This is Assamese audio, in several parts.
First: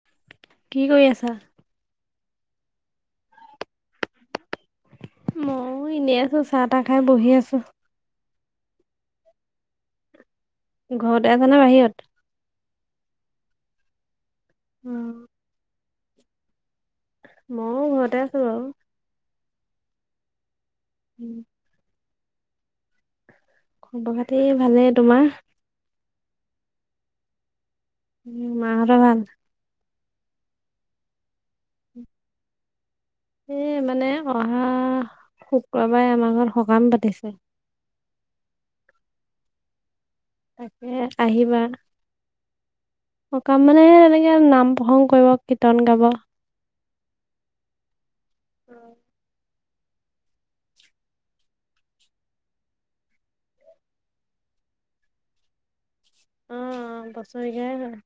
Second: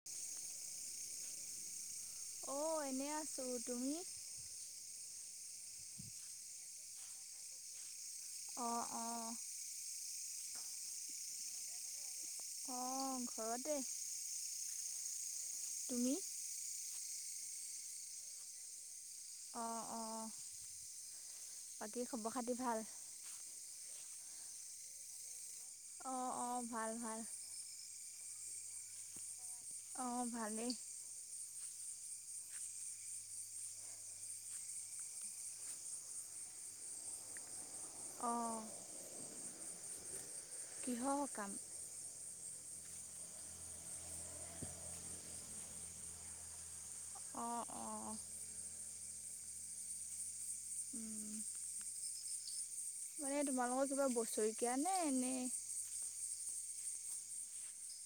[inaudible] কি কৰি আছা? অ এনে আছো, তুমি? মও এনেই আছো চাহ তাহ খাই বহি আছো। অ অ ঘৰতে আছানা বাহিৰত? অ ঘৰতে উম তুমি? মও ঘৰতে আছো বাউ। অ অ উম বাকী খবৰ খাতি ভাল? খবৰ খাতি ভালে। তোমাৰ? অঁ অঁ ভাল ভাল উম মাহঁত ভাল? অ ভালেই। এই, মানে অহা শুক্ৰবাৰে, আমাৰ ঘৰত সকাম পাতিছে। অ, তাকে, কিহৰ সকাম আহিবা। সকাম, মানে এনেকে নাম প্ৰসংগ কৰিব, কীৰ্তন গাব। অ, অ, অ, উম, মানে তোমালোকৰ কিবা বছৰেকীয়া নে, এনে। অ, অ, বছৰেকীয়াই হয়।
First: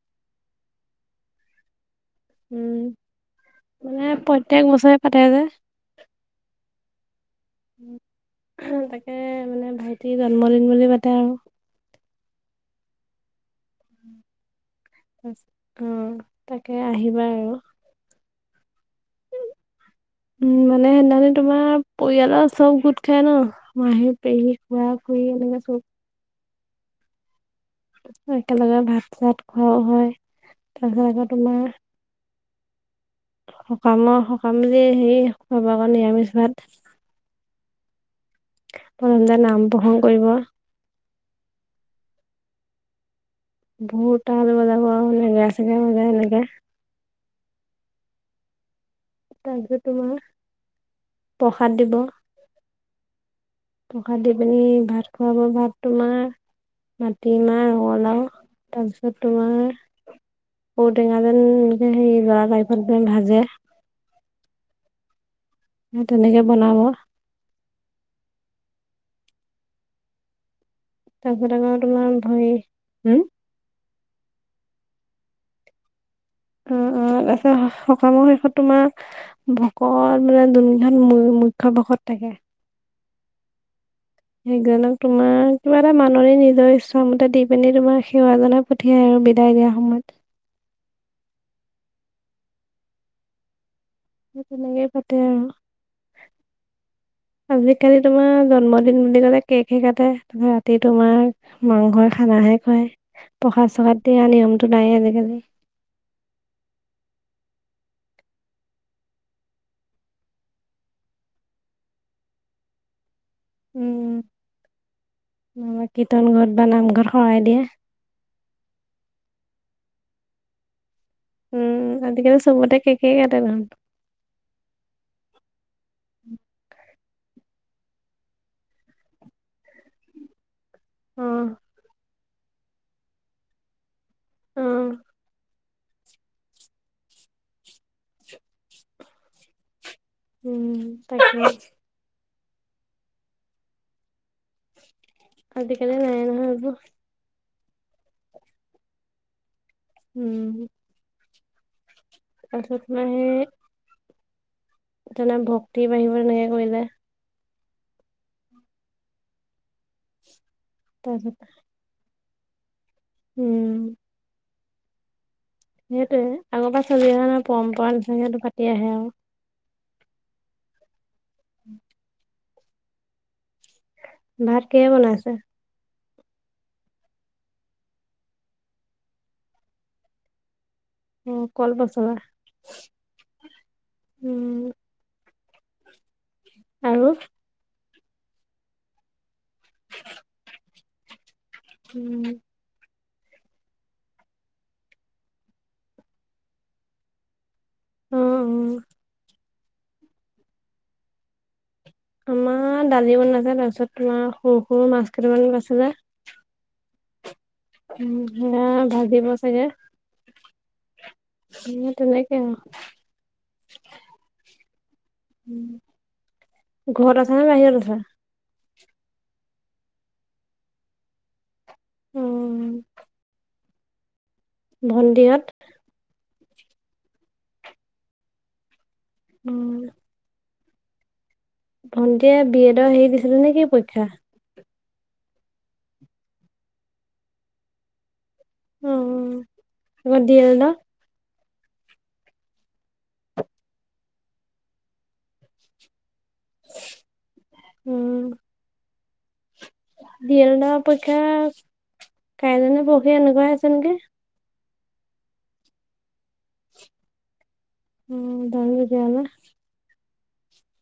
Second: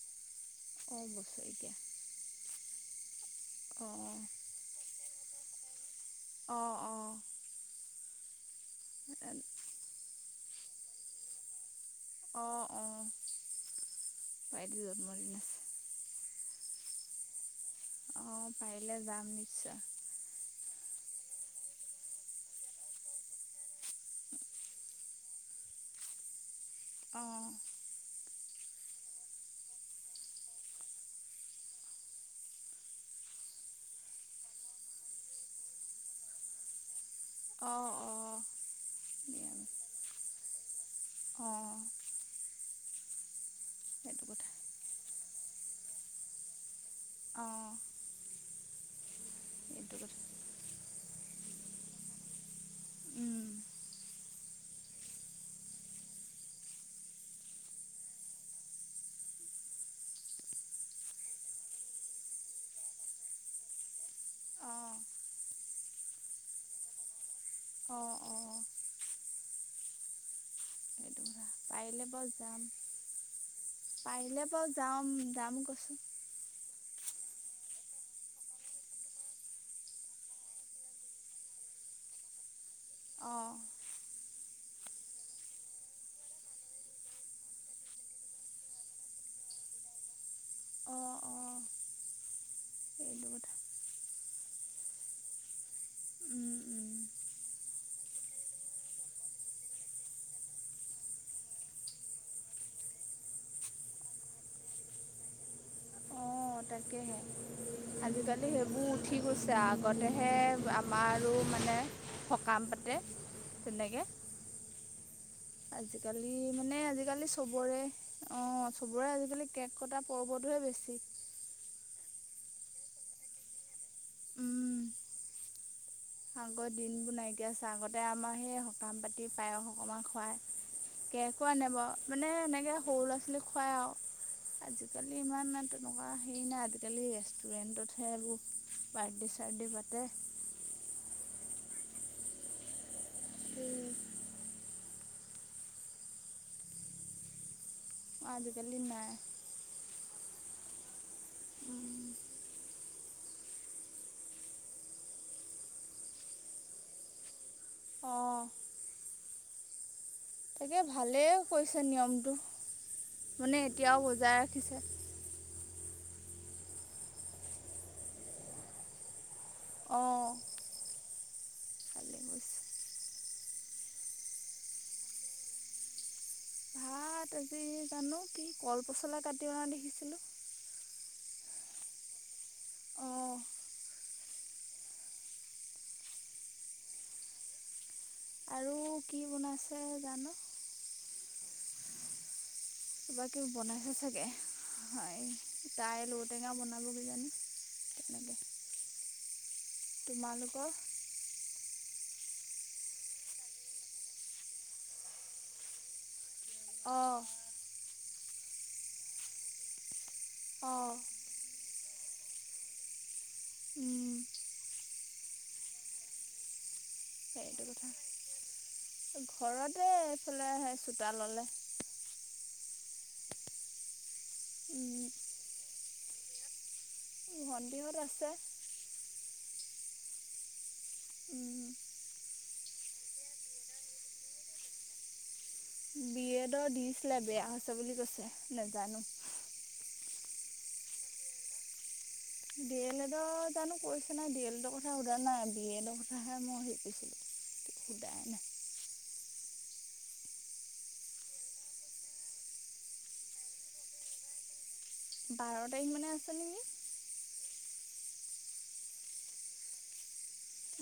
অ, বছৰেকীয়া। উম, মানে অঁ প্ৰত্যেক বছৰে পাতে যে। অ, অ, তাকে মান, ভাইটিৰ জন্মদিন বুলি পাতে আৰু। অ, অ, ভাইটি জম্ন দি অ, তাকে আহিবা আৰু। অ, পাৰিলে যাম, নিশ্চয়। উম, মানে সেইদিনা তোমাৰ পৰিয়ালৰ চ'ব গোট খাই, ন। আমাৰ সেইটোয়ে, সেইটোয়ে [inaudible] অ, একেলগে ভাত- চাত খোৱাও হয়, তাৰপিছত আকৌ তোমাৰ। সকামৰ-সকাম বুলি হেৰি, খাব আকৌ নিৰামিষ ভাত। অ, অ, [inaudible] নাম প্ৰসংগ কৰিব। অ, ধূল, সেইটো তাল কথা বজাব [inaudible] অ, তাৰপিছত কথা তোমাৰ, প্ৰসাদ দিব। উম, প্ৰসাদ দি পিনি, ভাত খোৱাব, ভাত তোমাৰ। মাটিমাহ, ৰঙালাও তাৰপিছত, তোমাৰ। ঔটেঙা যেন, [inaudible] যেন ভাজে। অ, সেই তেনেকে বনাব। অ অ', সেইটো কথা তাৰপিছত আকৌ পাৰিলে তোমাৰ বাৰু ভৰি যাম, হম পাৰিলে বাৰু যাম, যাম কৈছো। উম, উম, তাৰপিছত সকামৰ শেষত তোমাৰ। ভকত মানে দুইজন মুখ্য ভকত থাকে। অ, সেইজনক তোমাৰ কিবা এটা, মানুৰে নিজৰ ইচ্ছামতে দি পিনি তোমাৰ সেৱাজক। পঠিয়াই আৰু বিদায় দিয়া সময়ত। অ, অ, এইটো কথা। তেনেকেই পাতে আৰু। উম উম আজিকালি তোমাৰ জন্মদিন বুলি ক'লে, কেকহে কাটে তাৰ ৰাতি তোমাৰ। মাংসই খানাহে খোৱাই, প্ৰসাদ-চসাদ দিয়া নিয়মটো নাই আজিকালি। অ, তাকেহে আজিকালি সেইবোৰ উঠি গৈছে, আগতেহে আমাৰো মানে, সকাম পাতে তেনেকৈ। উম নাইবা কীৰ্তন আজিকালি ঘৰত বা মানে নামঘৰত আজিকালি শৰাই দিয়ে চবৰে- অঁ চবৰে আজিকালি কেক কটা পৰ্বটোহে বেছি। উম' আজিকালি চবতে কেকেই কাটে দেখোন। উম, আগৰ দিনবোৰ নাইকিয়া হৈছে। আগতে আমাৰ সেই সকাম পাতি পায়স অকমান খুৱায়। অ কেকো আনে বাৰু মানে এনেকে সৰু ল'ৰা ছোৱালীক খুৱাই আও। অ', আজিকালি ইমান এটোট- তেনেকুৱা হেৰি নাই আজিকালি ৰেষ্টুৰেণ্টতহে এইবোৰ বাৰদে চাৰদে পাতে। উম' তাকে। উম' আতিকালি নাই নহয় এইবোৰ। অঁ' আজিকালি নাই। উম' তাপাছত তোমাৰ সেই- তেনে ভক্তি বাঢ়িব এনেকে কৰিলে। অঁ' তাকে তাৰপিছত ভালেই কৰিছে নিয়মটো, মানে উম। এতিয়াও বজাই ৰাখিছে। সেইটোৱে, আগৰ পৰা চলি আহা নাই পৰম্পৰা নিচনাকে সেইটো পাতি আহে আও। অঁ' উম' ভালেই কৰিছে ভাত কিহে বনাইছে? ভাত আজি জানো কি? কল পচলা কাটি অনা দেখিছিলো। উম' কল পচলা, অঁ উম'। আৰু- আৰু কি বনাইছে জানো? উম' কিবাকিবি বনাইছে চাগে। হাঁয়ে দাইল ঔটেঙা বনাব কিজানি? অ', তেনেকে, অ'। তোমালোকৰ? আমাৰ দালি বনাইছে তাৰপিছত তোমাৰ সৰু সৰু মাছ কেইটামান বাছিলে। অ' উম' হিনা ভাজিব চাগে। অ' সিঁয়ে তেনেকে আও। উম' উম' সেইটো কথা, ঘৰতে এইফালে সেই চোতা ল'লে। উম, উম, ভন্তিহঁত? ভন্তিহঁত আছে। উম' উম হুম' ভণ্টিয়ে বি এডৰ হেৰি দিছিলে নে কি পৰীক্ষা? বি এডৰ দিছিলে বেয়া হৈছে বুলি কৈছে, নেজানো। উম' তাপা D El Ed? D El এডৰ জানো কৰিছে নাই, ডি এল এডৰ কথা সোধা নাই বি এডৰ কথা- কথাহে মই সোদিছিলোঁ, সোদায়ে নাই। ডি এল এড ৰ পৰীক্ষা কাইলে নে পৰখি এনেকুৱাই আছে নেকি? বাৰ তাৰিখ মানে আছে নেকি! উম, [unintelligible]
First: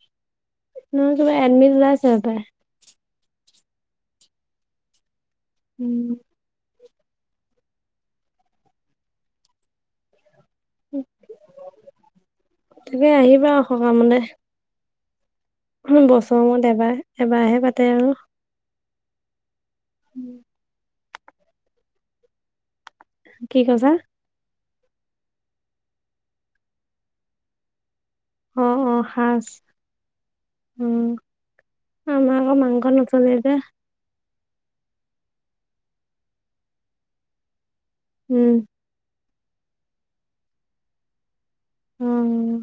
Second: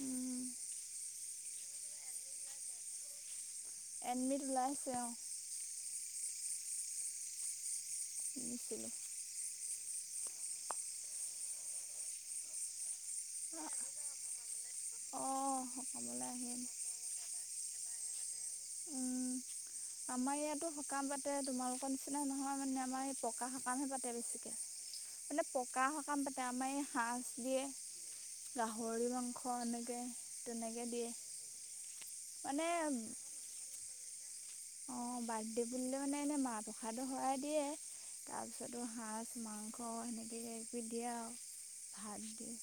উম, এডমিত [unintelligible] এডমিট ওলাইছে অ', উম, [unintelligible] [unintelligible] তাকে আহিবা আৰু অ', বছৰ মূৰত এবাৰ-এবাৰহে পাতে আৰু উম আমাৰ ইয়াতো সকাম পাতে তোমালোকৰ নিচিনা নহয় মানে আমাৰ ইত পকা কি সকামহে কৈছা? পাতে বেছিকে মানে পকা সকাম পাতে আমাৰ এই সাঁজ দিয়ে অ', অ', গাহৰি সাজ। মাংস আনেগে তেনেকে উম, দিয়ে। আমাৰ আকৌ মানে মাংস নচলে যে। অ', বাৰ্থডে বুলিলে মানে এনেই মাহ প্ৰসাদৰ শৰাই দিয়ে, উম, তাৰপিছত ত সাজ মাংস সেনেকে কৈ দিয়ে আউ ভাত দিয়ে। অ'।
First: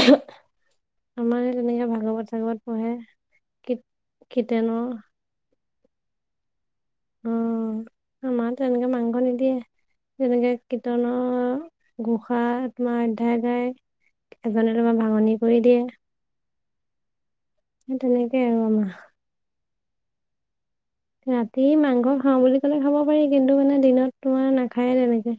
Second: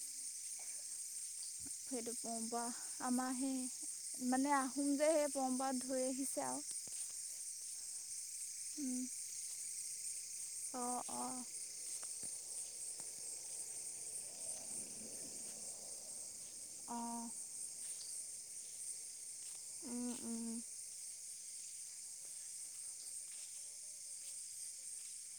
[unintelligible] আমাৰ সেই তেনেকে সেইটো ভাগৱত চাগৱত [unintelligible] পঢ়ে। আমাৰ সেই মানে কীৰ্তনৰ, আহোম যে। [unintelligible] ধৰি আহিছে আৰু অ', আমাৰ তেনেকে মাংস নিদিয়ে তেনেকে অঁ কীৰ্তনৰ ঘোষা তোমাৰ অধ্যায় গাই এজনে তোমাৰ ভাঙনি কৰি দিয়ে। অ', তেনেকে আৰু আমা উম, উম, ৰাতি মাংস খাওঁ বুলি ক'লে খাব পাৰি, কিন্তু মানে দিনত তোমাৰ নাখায়ে তেনেকে।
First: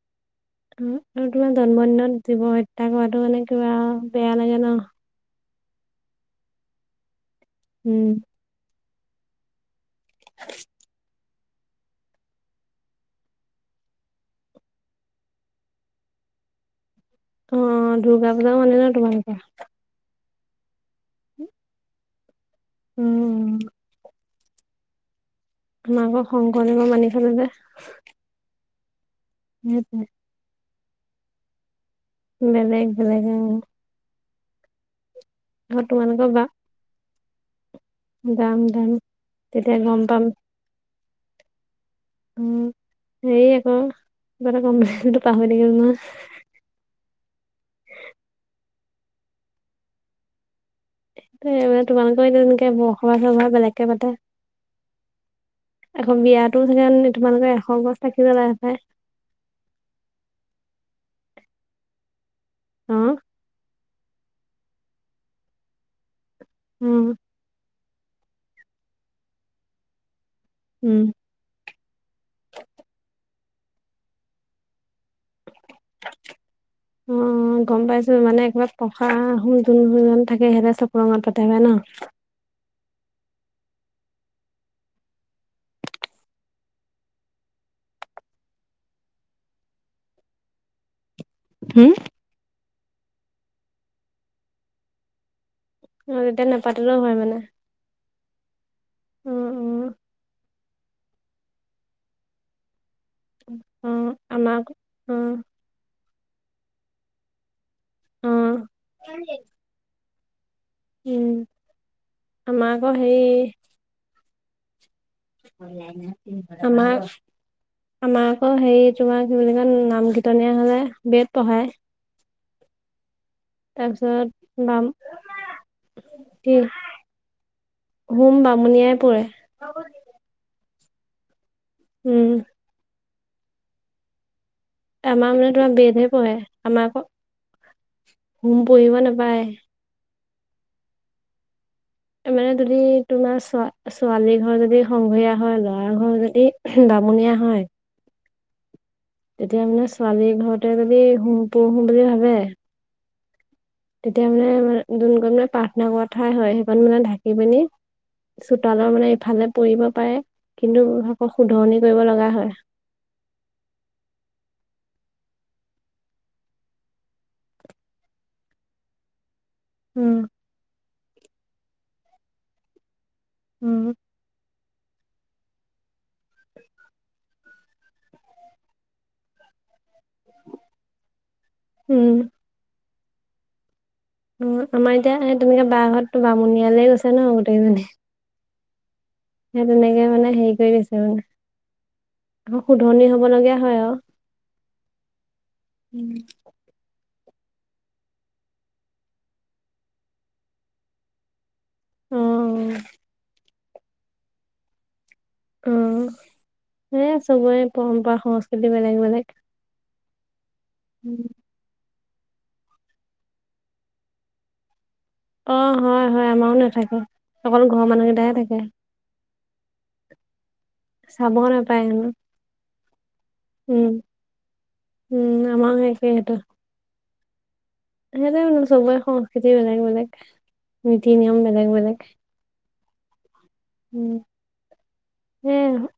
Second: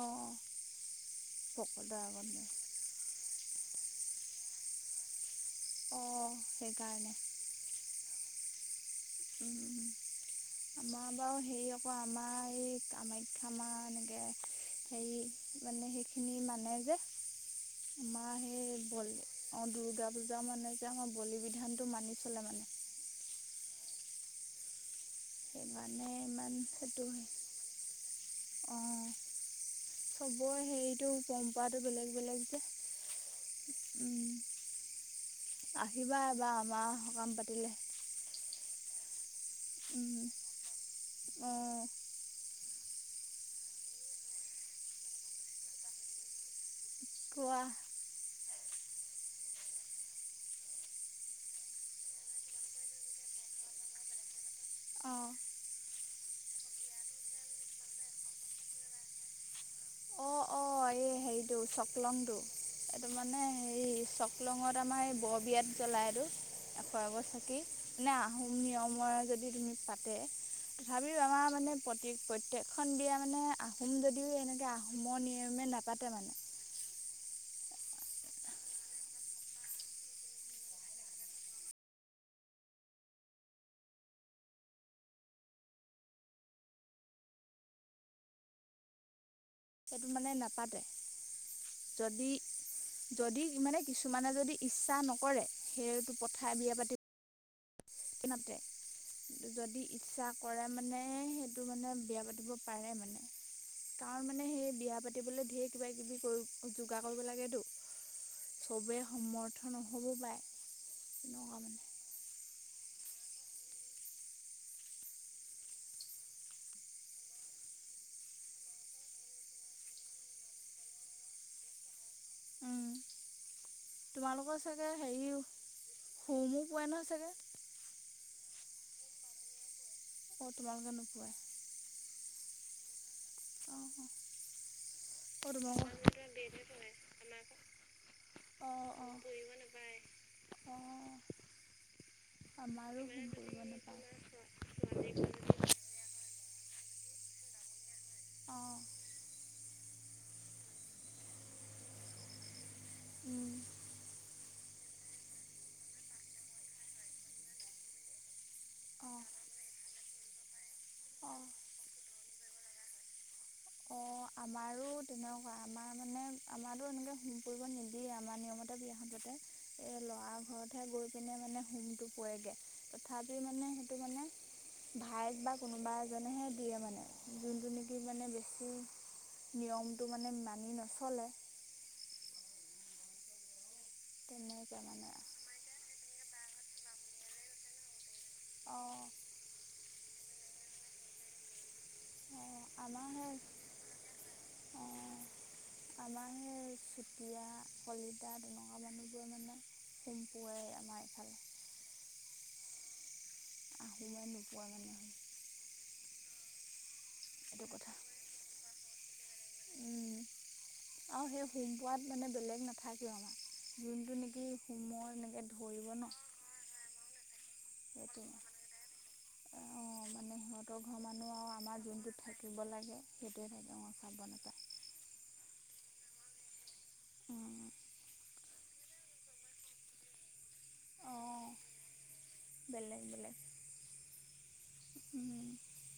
অ', আৰু তোমাৰ জন্ম দিনত জীৱ হত্যা কৰাটো মানে কিবা বেয়া লাগে ন। অ', সেইকাৰণে। উম, উম, আমা আমাও হেৰি আকৌ আমাৰ এই কামাখ্যা মাৰ এনেকে হেই মানে সেইখিনি মানে যে, অ দুৰ্গা আমাৰ পূজাও মানে সেই ন বলে তোমালোকৰ অ দুৰ্গা পুজা মানে যে আমাৰ বলি বিধানটো মানি চলে মানে। উম, ত আমাৰ মানে আকৌ ইমান শংকৰদেৱৰ সেইটো মানি চলে যে অ', সেইটোৱে। চবৰে হেৰিটো পম্পৰাটো বেলেগ বেলেগ যে। বেলেগ অ উম আকৌ আহিবা তোমালোকৰ বা এবা আমাৰ সকাম পাতিলে। যাম যাম। তেতিয়া গম পাম উম, অ', উম, হেৰি আকৌ কিবা এটা কম বুলি ভাবিছিলোঁ পাহৰি থাকিলো নহয়। কোৱা? এ মানে তোমালোকৰ তেনেকে বৰসভা চভা বেলেগকে পাতে? অ', আকৌ বিয়াতো চাগে তোমালোকে এশ গছ চাকি জ্বলাই হপাই। অঁএই হেৰিটো চকলংটো অ এইটো মানে হেৰি চক- চকলং আমাৰ এই বৰ বিয়াত জ্বলায়টো এশ উম এগছ চাকি। কি মানে আহোম নিয়মৰে যদি তুমি পাতে, উম তথাপিও আমাৰ মানে- প্ৰতে-প্ৰত্যেকখন বিয়া মানে আহোম যদিও এনেকৈ আহোমৰ নিয়মে নাপাতে মানে। উমঁ! অঁ গম পাইছো মানে কিবা পকা আহোম যোন থাকে সিহঁতে চব ৰঙৰ পাতে হয় ন। এইটো মানে নাপাতে। হোম! যদি যদি মানে কিছুমানে যদি ইচ্ছা নকৰে সেইটো পথাৰ বিয়া পাতি- হয়ঁ মানে। ইচকেনাদে অ অ যদি ইচ্ছা। কৰে মানে সেইটো মানে বিয়া পাতিব পাৰে মানে। অ কাৰণ মানে আমাক সেই বিয়া অ পাতিবলৈ ধেৰ কিবা কিবি- কি কৰিব যোগাৰ কৰিব লাগেতো অ চবেই সমৰ্থ নহ'ব পাৰে। উমঁ তেনেকুৱা মানে আমাৰ আকৌ হেই। আমাৰ। আমাৰ আকৌ হেৰি তোমাৰ কি বুলি কয় নাম কীৰ্তনীয়া হলে বট পঢ়ায়। উম, তাৰপিছত তোমালোকৰ বাম চাগে হেৰি কি হোমো পোৱাই নহয় চাগে। হোম বামুণিয়াই পুৰে। অঁ তোমালোকে নোপোৱাই। উমঁ! অহ! আমাৰ মানে তোমাৰ বেদহে পঢ়ে আমাৰ আকৌ হোম পঢ়িব নাপায়। হয় মানে যদি তোমাৰ ছোৱালী ঘৰ যদি সংঘৰীয়া হয় ল'ৰা ঘৰ যদি- বামুণীয়া হয়। অঁ! তেতিয়া মানে ছোৱালীৰ ঘৰতে যদি হোম পৰহো বুলি ভাবে- উমঁ! তেতিয়া মানে যোনকৈ মানে পাৰ্থনা কৰাৱা ঠাই হয় সেইখন মানে ঢাকি পিনি- চোতালৰ মানে অঁ ইফালে পৰিব পাৰে কিন্তু আকৌ অঁ শুধৰনি কৰিব লগা হয়। অঁ আমাৰো তেনেকুৱা। আমাৰ মানে আমাৰো এনেকে সোম পৰিব নিদিয়ে আমাৰ নিয়মতে বিয়াখন পাতে। এই উম ল'ৰা ঘৰতহে গৈ পিনে মানে সোমটো পৰেগে। ভাপি মানে উম সেইটো মানে। ভাইক বা কোনোবা এজনেহে দিয়ে মানে যোনটো নেকি মানে বেছি- নিয়মটো মানে মানি নচলে। উমঁ! ওম তেনেকৈ আমাৰ মানে এতিয়া তেনেকে বাহ সত বামুণিয়ালে গৈছে ন গোটেইজনী। অঁ! সেই তেনেকে মানে হেৰি কৰি আছে মানে অঁ শুধনি হ'ব আমাৰ লগীয়া সেই হয় আও আমাৰে চুত দিয়া কলিতা তেনেকুৱা মানুহবোৰৰে মানে হোম পোৱাই আমাৰ এইফালে। উম [unintelligible] অ সে এইটো চবৰে পৰম্পৰা সংস্কৃতি বেলেগ বেলেগ। উম আৰু সেই হোম পোৱাত মানে বেলেগ নাথাকেও আমাৰ যোনটো নেকি হোমৰে, অ হয় হয় আমাৰো নাথাকে অকল ঘৰৰ মানুহকেইটাই থাকে। অ মানে সিহঁতৰ ঘৰ মানুহ চাব আৰু নাপায় আমাৰ হেনো যোনটোত থাকিব লাগে সেইটো। উম উম আমাও একেটো, [inaudible] সেতো কৈছো চবৰে সংস্কৃতি বেলেগ বেলেগ নীতি নিয়ম অঁ বেলেগ বেলেগ। বেলেগ বেলেগ, উম, [inaudible] এ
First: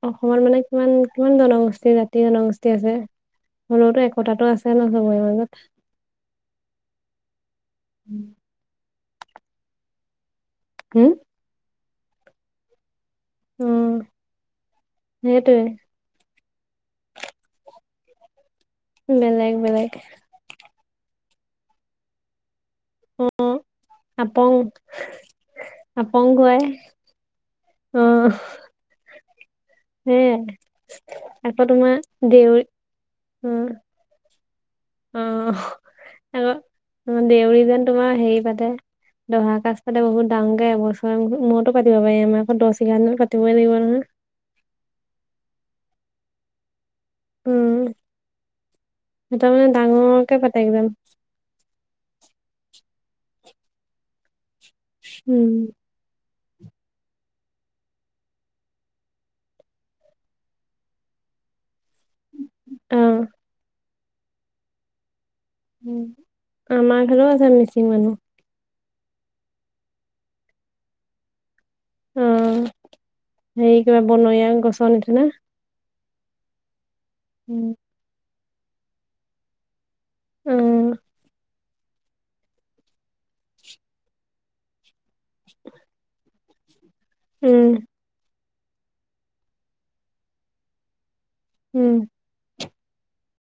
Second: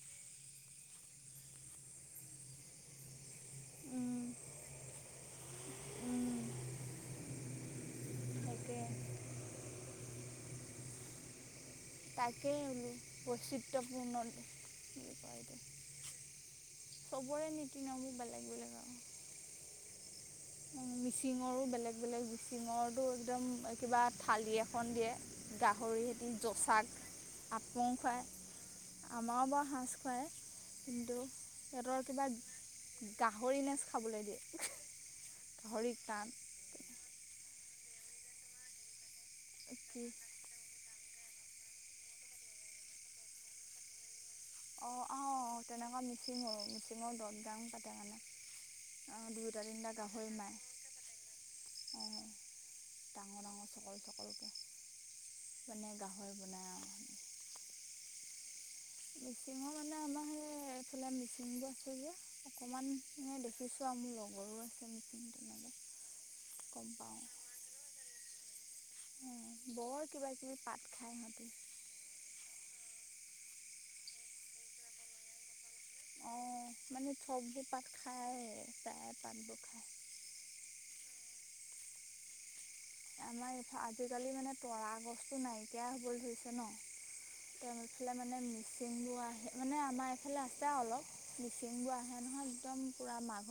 অসমত মানে কিমান কিমান জনগোষ্ঠী জাতি জনগোষ্ঠী আছে। হলেওতো একতটো আছে ন চবৰে মাজত। কে, হুম, তাকেই বলো উম, বৈচিত্ৰ্যপূৰ্ণ, সেইটোৱে। চবৰে নীতি নিয়মবোৰ বেলেগ বেলেগ আৰু বেলেগ বেলেগ। মিচিঙৰো বেলেগ বেলেগ মিচিঙৰ, টো একদম কিবা আপং থালি এখন দিয়ে গাহৰি আপং দি খুৱাই জচাক। আপং খোৱাই, অ', আমাৰো বাৰু সাঁজ খুৱায় সেয়াই কিন্তু আকৌ তোমাৰ সিহঁতৰ কিবা দেউৰী গাহৰি নেচ খাবলৈ দিয়ে। অ গাহৰি কাণ আকৌ দেউৰী যেন তোমাৰ হেৰি পাতে, দহা কাজ পালে কি বহুত ডাঙকে এবছৰ মূৰতো পাতিব পাৰি আমাৰ আকৌ দহ এঘাৰ দিনত পাতিবই লাগিবই নহয়। অঁ অঁ তেনেকুৱা মিটিং হয়। দিনত দত গাং পাতে উম, মানে সিহঁতৰ দুইটা মানে তিনিটা গাহৰি ডাঙৰকে পাতে মাৰে। একদম [unintelligible] উম, [unintelligible] মিচিংৰ মানে আমাৰ সেইফালে মিচিং বোৰ আছেযে অকমান অহ। দেখিছো। চ মোৰ লগৰো আছে। তেনেকৈ উম গম আমাৰ পাওঁ ফালেও আছে মিচিং মানুহ, বৰ কিবা কিবি পাত, খায় সিহঁতি অ হেৰি কৰে বনৰীয়া গছৰ নিচিনা। অ মানে থগবোৰ উম, পাত খায় তাই পাতবোৰ খ উম আমাৰ ইফ আজিকালি মানে তৰা গছটো নাইকিয়া হব ধৰিছে ন। উম। তেওঁফালে মানে মিচিং বোৰ আহে মানে আমাৰ এইফালে আছে আৰু অলপ, মিকিং উম। বোৰ আহে নহয় একদম পুৰা মাঘ